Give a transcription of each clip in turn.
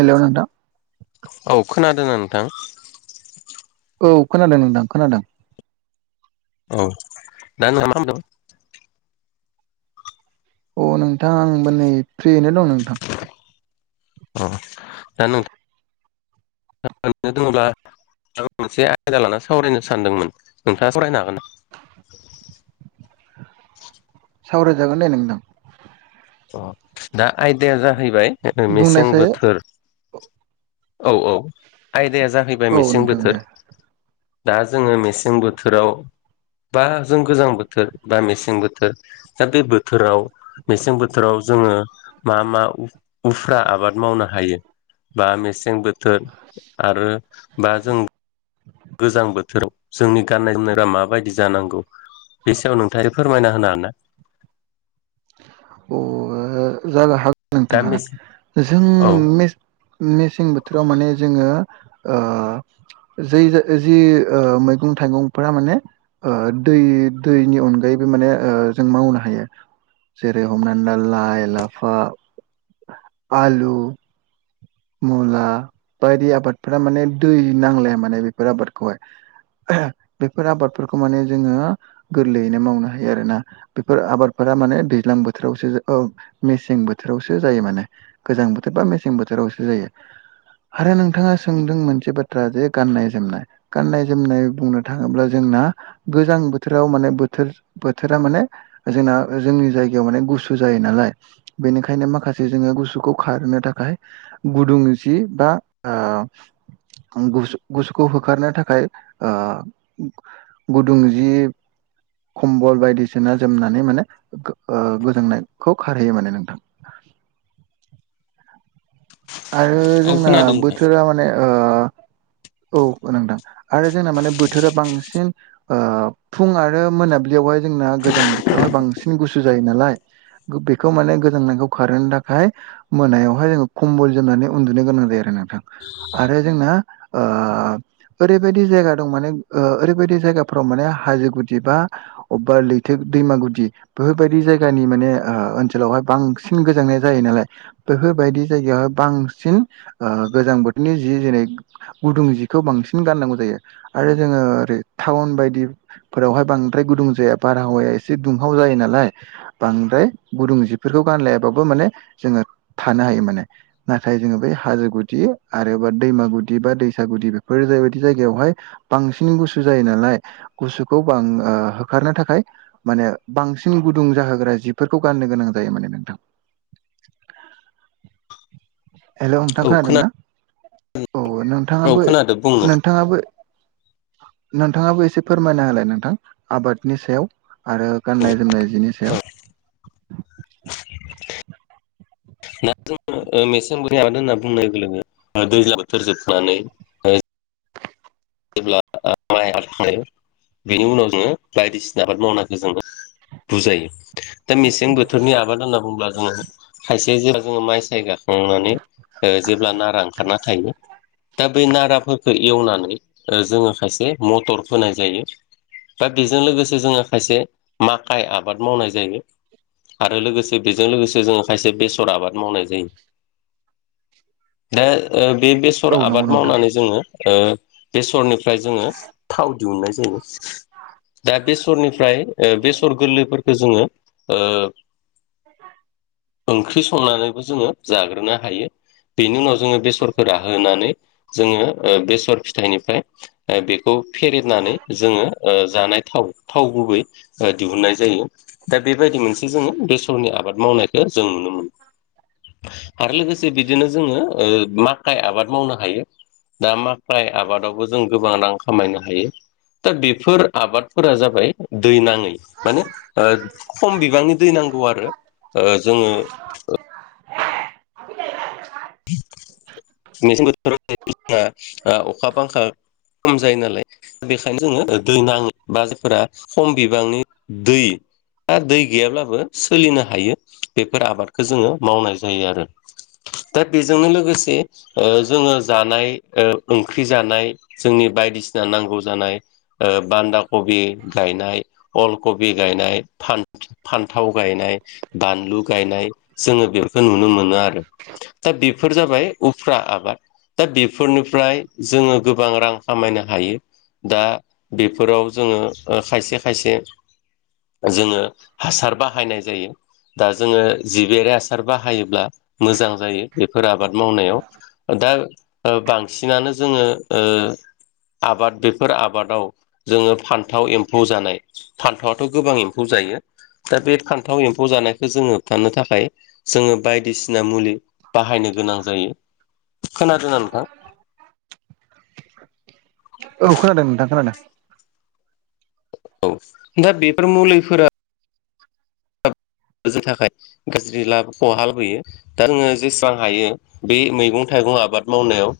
Hello नोंथां औ खोनादों ना नोंथां औ खोनादों नोंथां खोनादों औ दा नों मा खामदों? अ नोंथां आंबोनै फ्रियैनो दं नोंथां औ दा नों [unintelligible] ओरैनो दङ'ब्ला आं मोनसे आयदा लानानै सावरायनो सानदोंमोन नोंथाङा सावरायनो हागोन नामा? [inaudible] सावरायजागोनदे नोंदां अ दा आयदाया जाहैबाय ओ मेसें बुंनायसाय बोथोर औ औ आयदाया जाहैबाय औ मेसें नोंथां दे बोथोर दा जोङो मेसें बोथोराव बा जों गोजां बोथोर बा मेसें बोथोर दा बे बोथोराव मेसें बो थोराव जोङो मा मा उफ्रा आबाद मावनो हायो बा मेस मसें बोथोर आरो बा जों गोजां बोथोराव जोंनि गाननाय-जोमनाया माबायदि जानांगौ? बे सायाव नोंथाङा फोरमायना होनो [unintelligible] अ ओ जानो हा दा नोंथाङा मेसें जों औ मे मेसें बोथोराव माने जोङो ओ जै ज जि ओ मैगं-थाइगंफोरा माने ओ दै दैनि अनगायैबो माने जों मावनो हायो जेरै हमनानै‌ ला लाइ-लाफा, आलु मुला बायदि आबादफोरा माने दै नांलाया माने बेफोर आबादखौहाय [unintelligible] बेफोर आबादफोरखौ माने जोङो गोरलैयैनो मावनो हायो आरोना बेफोर आबादफो थां माने दैज्लां बोथोरावसो ओ मेसें बोथोरावसो जायो माने गोजां बोथोर बा मेसें बोथोरावसो जायो आरो नोंथाङा सोंदों मोनसे बाथ्रा जे गाननाय-जोमनाय, गाननाय-जोमनाय बुंनो थाङोब्ला जों ना गोजां बोथोराव माने बोथोर बोथोरा माने जोंना जोंनि जायगायाव माने गुसु जायो नालाय बेनिखायनो माखासे जोङो गुसुखौ खारहोनो थाखाय गुदुं जि बा ओ गुसु गुसुखौ होखारनो थाखाय ओ गुदुं जि खम्बल बायदिसिना जोमनानै माने ओ गोजांनायखौ खारहैयो माने नोंथां [inaudible] आरो औ जोंना खोनादों नोंथां बोथोरा माने ओ [inaudible] औ [unintelligible] आरो जोंना माने बोथोरा बांसिन ओ फुं आरो मोनाबिलियावहाय जोंना गोजां बोथोरावहाय बांसिन गुसु जायो नालाय बेखौ माने गोजांनायखौ खारहोनो थाखाय मोनायावहाय खमबल जोमनानै उनदुनो गोनां जायो आरो नोंथां आरो जोंना ओ ओरैबायदि जे जायगा दं माने ओ ओरैबायदि जायगाफ्राव माने हाजो गुदि बा अबेबा लैथो बा दैमा गुदि बोबायदि जायगानि माने ओ ओनसोलावहाय बांसिन गोजांनाय जायो नालाय बेफोरबायदि जायगायावहाय बांसिन ओ गोजां बोथोरनि जि जेरै गुदुं जिखौ बांसिन गाननांगौ जायो आरो जोङो ओरै टाउन बायदिफोरावहाय बांद्राय गुदुं जाया बारहावाया एसे दुंहाव जायो नालाय बांद्राय गुदुं जिफोरखौ गानलायाबाबो माने जोङो थानो हायो माने नाथाय जोङो बै हाजो गुदि आरोबा दैमा गुदि बा दैसा गुदि बेफोर बेबायदि जायगायावहाय बांसिन गुसु जायो नालाय गुसुखौ बां ओ होखारनो थाखाय माने बांसिन गुदुं जाहोग्रा जिफोरखौ गाननो गोनां जायो माने नोंथां [inaudible] हेल' नोंथां औ खोना खोनादोंना? औ औ नोंथाङाबो खोनादों बुं नोंथाङाबो नोंथाङाबो एसे फोरमायना होलाय नोंथां आबादनि सायाव आरो गाननाय-जोमनाय जिनि सायाव नोंथां दा जोङो ओ मेसें बोथोरनि आबाद होनना बुंनाय लोगो लोगो दैज्लां बोथोर जोबनानै ओ जेब्ला [unintelligible] आबाद खालामो बेनि उनाव जोङो बायदिसिना आबाद मावनायखौ जोङो बुजायो दा मेसें बोथोरनि आबाद होनना बुंब्ला जोङो खायसे जेब्ला जोङो माइ साय गाखांनानै ओ जेब्ला नारा ओंखारना थायो दा बे नाराफोरखौ एवनानै जोङो खायसे मटर फोनाय जायो। दा बेजों लोगोसे जोङो खायसे माखाइ आबाद मावनाय जायो। आरो लोगोसे बेजों लोगोसे जोङो खायसे बेसर आबाद मावनाय जायो। दा बे बेसर औ नंगौ आबाद नोंथां मावनानै जोङो ओ बेसरनिफ्राय जोङो थाव दिहुनन्नाय जायो। दा बेसरनिफ्राय ओ बेसर गोरलैफोरखौ जोङो ओ एस [inaudible] ओंख्रि संनानैबो जोङो जाग्रोनो हायो बेनि उनाव जोङो बेसरखौ राहो होनानै जोङो बेसर था थाइनिफ्राय बेखौ फेरनानै जोङो जानाय थाव थाव गुबै दिहुननाय जायो दा बेबायदि मोनसे जोङो बेसरनि आबाद मावनायखौ जों नुनो मोनो आरो लोगोसे बिदिनो जोङो ओ माखाइ आबाद मावनो हायो। दा मा फाय आबादावबो जों गोबां रां खामायनो हायो दा बेफोर आबादफोरा जाबाय दै नाङै माने ओ खम बिबांनि दै नांगौ आरो ओ जोङो [inaudible] ‌ [unintelligible] अखा बांखा खम जायो नालाय बेखायनो जोङो दै नाङो बा जायफोरा खम बिबांनि दै आरो दै गैयाब्लाबो सोलिनो हायो बेफोर आबादखौ जोङो मावनाय जायो आरो दा बेजोंनो लोगोसे ओ जोङो जानाय ओ ओंख्रि जानाय जोंनि बायदिसिना नांगौ जानाय बान्दा कबि गायनाय अल कबि गायनाय फान्थाव गायनाय बानलु गायनाय जोङो बेखौ नुनो मोनो आरो दा बेफोर जाबाय उफ्रा आबाद दा बेफोरनिफ्राय जोङो गोबां रां खामायनो हायो। दा बेफोराव जोङो खायसे खायसे जोङो हासार बाहायनाय जायो। दा जोङो जिगेरे हासार बाहायोब्ला मोजां जायो बेफोर आबाद मावनायाव दा बांसिनानो जोङो ओ आबाद बेफोर आबादाव जोङो फान्थाव एम्फौ जानाय फान्थावथ' गोबां एम्फौ जा जायो दा बे खान्थाव एम्फौ जानायखौ जोङो होबथानो थाखाय जोङो बायदिसिना मुलि बाहायनो गोनां जायो खोनादोंना नोंथां औ खोनादों नोंथां खोनादों औ दा बेफोर मुलिफोरा थाखाय गाज्रि लाबखौ हालबोयो दा नोङो जेसेबां हायो बे मैगं थाइ [unintelligible] गं आबाद मावनायाव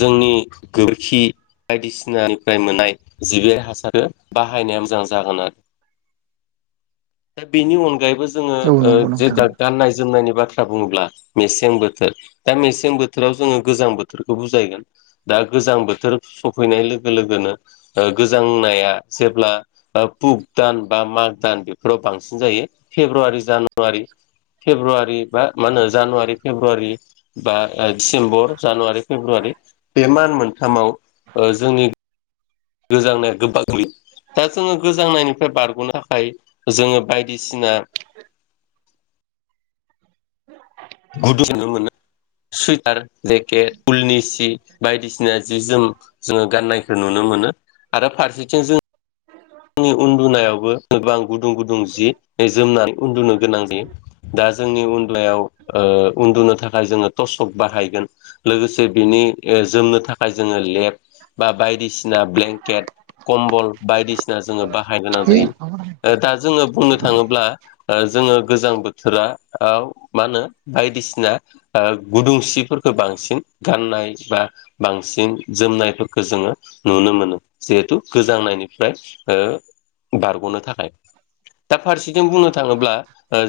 जोंनि गोबखि बायदिसिनानिफ्राय मोननाय जिबियारि हासारखौ बाहायनाय मोजां जागोन आरो दा बिनि अनगायैबो जोङो औ नंगौ नोंथां गाननाय जोमनायनि बा थ्रा बुोब्ला मेसें बोथोर दा मेसें बोथोराव जोङो गोजां बोथोरखौ बुजायगोन दा गोजां बोथोर सफैनाय लोगो लोगोनो ओ गोजां नाया जेब्ला पुक दान बा माग दान बेफोराव बांसिन जायो फेब्रुवारि जानुवारि फेब्रुवारि बा मा होनो जानुवारि फेब्रुवारि बा डिसेम्बर जानुवारि फेब्रुवारि बे मान मोनथामाव ओ जोंनि गोजांनाया गोबाङै दा जोङो गोजांनायनिफ्राय बारग'नो थाखाय जोङो बायदिसिना [inaudible] गुदु सानांगोन [unintelligible] ना [unintelligible] सुइटार जेकेट उलनि सि बायदिसिना जि-जोम जोङो गाननायखौ नुनो मोनो मोनो आरो फारसेथिं जों जोंनि उनदुनायावबो गोबां गुदुं गुदुं जि जोमनानै उनदुनो गोनांदि दा जोंनि उनदलायाव [unintelligible] उनदुनो थाखाय जोङो टसक बाहायगोन लोगोसे बिनि जोमनो थाखाय जोङो लेब बा बायदिसिना ब्लेंकेट कमबल बायदिसिना दा जोङो बाहायगोनां जायो औ दा जोङो बुंनो थाङोब्ला थाङोब्ला जोङो गोजां बोथोरा आव मा होनो बायदिसिना ओ गुदुंसिफोरखौ बांसिन गाननाय बा बांसिन जोमनायफोरखौ जोङो नुनो नुनो मोनो जिहेथु गोजांनायनिफ्राय ओ बारग'नो थाखाय दा फारसेथिं बुंनो थाङोब्ला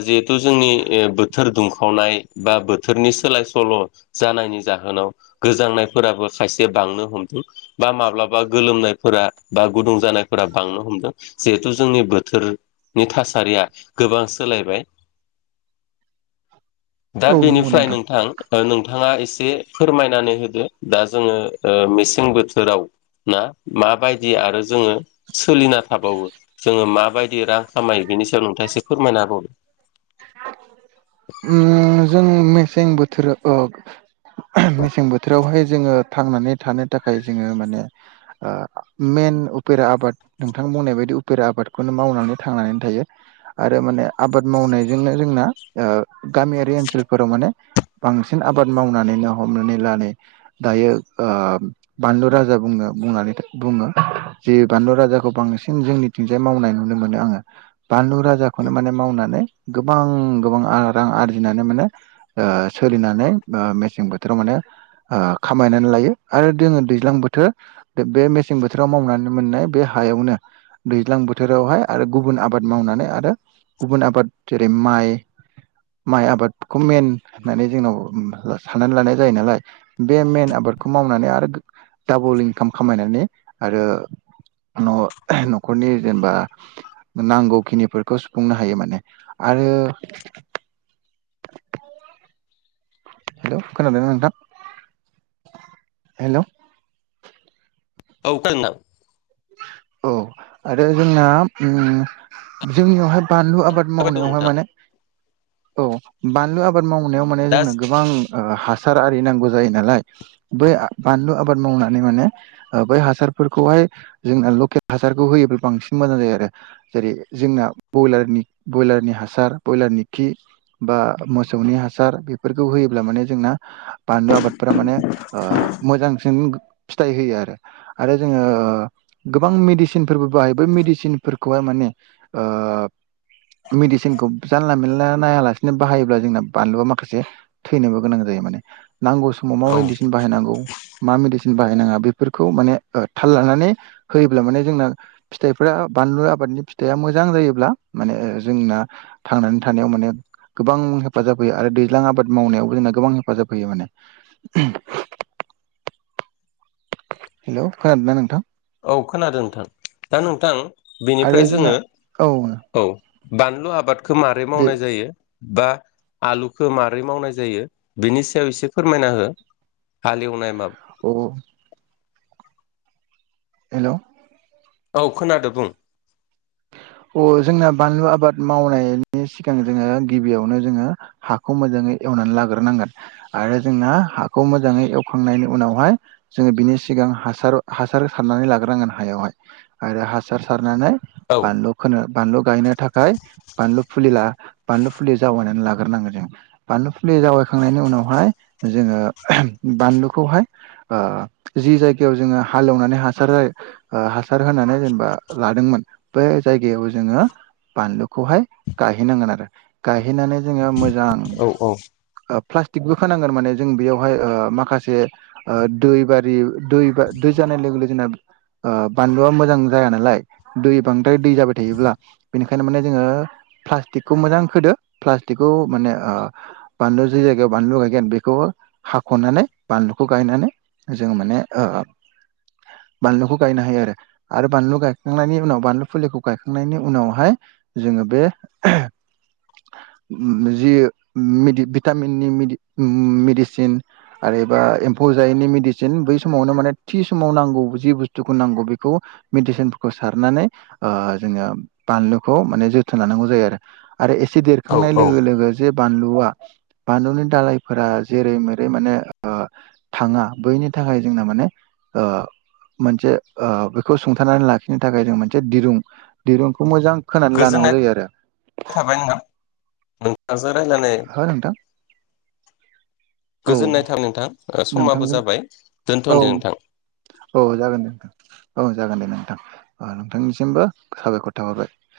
जिहेथु जोंनि बोथोर दुंखावनाय बा बोथोर नि सोलाय-सोल' जानायनि जाहोनाव गोजांनायफोराबो खायसे बांनो हमदों बा माब्लाबा गोलोमनायफोरा बा गुदुं जानायफोरा बांनो हमदों जिहेथु जोंनि बोथोर नि थासारिया गोबां सोलायबाय दा बेनिफ्राय नोंथां ओ नोंथां नोंथाङा एसे फोरमायनानै होदो दा जोङो मेसें बोथोराव ना मा माबायदि आरो जोङो सोलिना थाबावो जोङो माबायदि रां खामायो बेनि सायाव नोंथां एससे फोरमायना होबावदो [inaudible] ओम जों मेसें बोथोर अ मेसें बोथोरावहाय जोङो थांनानै थानो थाखाय जोङो माने ओ मेन उपेरा आबाद नोंथां बुंनाय बायदि उपेरा आबादखौनो मावनानै थांनानै थायो आरो माने आबाद मावनायजोंनो जोंना ओ गामियारि ओनसोलफोराव माने बांसिन आबाद मावनानैनो हमनानै ला नै दायो बानलु राजा बु बुं बुङो जे बानलु राजाखौ बांसिन जोंनिथिंजाय मावनाय नुनो मोनो आङो बानलु राजाखौनो माने मावनानै गोबां गोबां रां आरजिनो फनानै [unintelligible] माने ओ सोलिनानै ओ मेसें बोथोराव माने आ खामायनानै लायो आरो जोङो दैज्लां बोथोर बे मेसें बोथोराव मावनानै मोननाय बे हायावनो दैज्लां बोथोरावहाय आरो गुबुन आबाद मावनानै आरो गुबुन आबाद जेरै माइ माइ आबादखौ मेन होननानै जोंनाव साननानै लानाय जायो नालाय बे मेन आबादखौ माव मावनानै आरो डाबल इनकाम खामनानै आरो न'खर न'खरनि जेनेबा नांगौ खिनिफोरखौ सुफुंनो हायो माने आरो हेलौ खोनादोंना नोंथां हेलौ औ खोनादों नोंथां औ आरो जोंना ओम जोंनियावहाय बानलु आबाद खोनाबाय दं मावनायावहाय नोंथां माने औ बानलु आबाद मावनायाव माने दा जोंनो गोबां आं हासार आरि नांगौ जायो नालाय बै बानलु आबाद मावनानै माने बै हासार फोरखौहाय जोंना लकेल हासारखौ होयोब्ला बांसिन मोजां जायो आरो जेरै जोंना बयलारनि बयलारनि हासार ब्रयलारनि खि बा मोसौनि हासार चम णं बानलु आबादफोरा माने ओ मोजां सिन फिथाइ होयो आरो आरो जोङो गोबां औ मेदिसिनफोरबो बाय बै मेदिसिनखौहाय माने ओ मेडिसिनखौ जानला मेनला नायालासिनो बाहायोब्ला जोंना बानलुया माखासे थैनोबो गोनां जायो माने [inaudible] नांगौ समाव मा औ मेडिसिन बाहायनांगौ मा मेडिसि बाहायनाङा बेफोरखौ माने ओ थाल लानानै होयोब्ला माने जोंना फिथाइफोरा बानलु आबादनि फिथाइआ मोजां जायोब्ला माने जोंना थांनानै थानायाव माने गोबां हेफाजाब होयो आरो दैज्लां आबाद मावनायावबो जोंना गोबां हेफाजाब होयो माने [unintelligible] [inaudible] हेलौ खोनादोंना नोंथां औ खोनादों नोंथां दा नोंथां बेनिफ्राय आरो जोंना जोङो औ औ बानलु आबादखौ मारै दे मावनाय जायो बा आलुखौ मारै मावनाय जायो बिनि सायाव एसे फोरमायना हो हालेवनाय मा औ हेलौ औ खोनादों बुं अ जोंना बानलु आबाद मावनायनि सिगां जोङो गिबियावनो जोङो हाखौ मोजाङै एवनानै लाग्रोनांगोन आरो जोंना हाखौ मोजाङै एवखांनायनि उनावहाय जोङो बिनि सिगा हासार हासार सारनानै लाग्रांगोन हायावहाय आरो हासार सारनानै औ बानलु खोनो बानलु गायनो थाखाय बानलु फुलि ला बानलु फुलि जावैनानै लाग्रोनांगो जों बानलु फुलि जावायखांनायनि उनावहाय जों ओ बानलुखौहाय ओ जि जायगायाव जोङो हालेवनानै हासार जायो ओ हासार होनानै जेनेबा लादोंमोन बे जायगायाव जोङो बानलुखौहाय गायहैनांगोन आरो गायहैनानै जोङो मो जां औ औ ओ प्लासटिकबो होनांगोन माने जों बेयावहाय ओ माखासे ओ दै बारि दै बा जा नाय लोगो लोगो ओ बानलुवा मोजां जाया नालाय दै बांद्राय दै जाबाय थायोब्ला बेनिखायनो माने जोङो प्लासटिकखौ मोजां खोदो प्लासटिकखौ माने ने ओ बानलु जि जायगायाव बानलु गायगोन बेखौबो हाख'नानै बानलुखौ गायनानै जोङो माने ओ बानलुखौ गायनो हायो आरो आरो बानलु गायखांनायनि उनाव बानलु फुलिखौ गायखांनायनि उनावहाय जोङो बे [inaudible] जि मि भिटामिननि मिडि मेडिसिन आरो एबा एमफौ जायैनि मेदिसिन बै समावनो माने थि समाव नांगौ जि बुस्थुखौ नांगौ बेखौ मेदिसिनफोरखौ सारनानै ओ जोङो बानलुखौ माने जोथोन लानांगौ जायो आरो आरो एसे औ देरखांनाय औ लोगो लोगो जे बानलुआ बानलुनि दालायफोरा जेरै मेरै माने ओ थाङा बैनि थाखाय जोंना माने ओ मोनसे ओ बेखौ सुंथानानै लाखिनो थाखाय जों मोन से दिरुं दिरुंखौ मोजां खानानै लानांगौ गोजोननाय जायो आरो थाबाय नोंथां नोंथांजों रायलायनानै हो नोंथां औ गोजोननाय थाबाय नोंथां समाबो नोंथांजों जाबाय औ दोनथ'दो नोंथां औ जागोन दे औ जागोन दे नों थां ओ नोंथांनिसिमबो साबायख'र थाहरबाय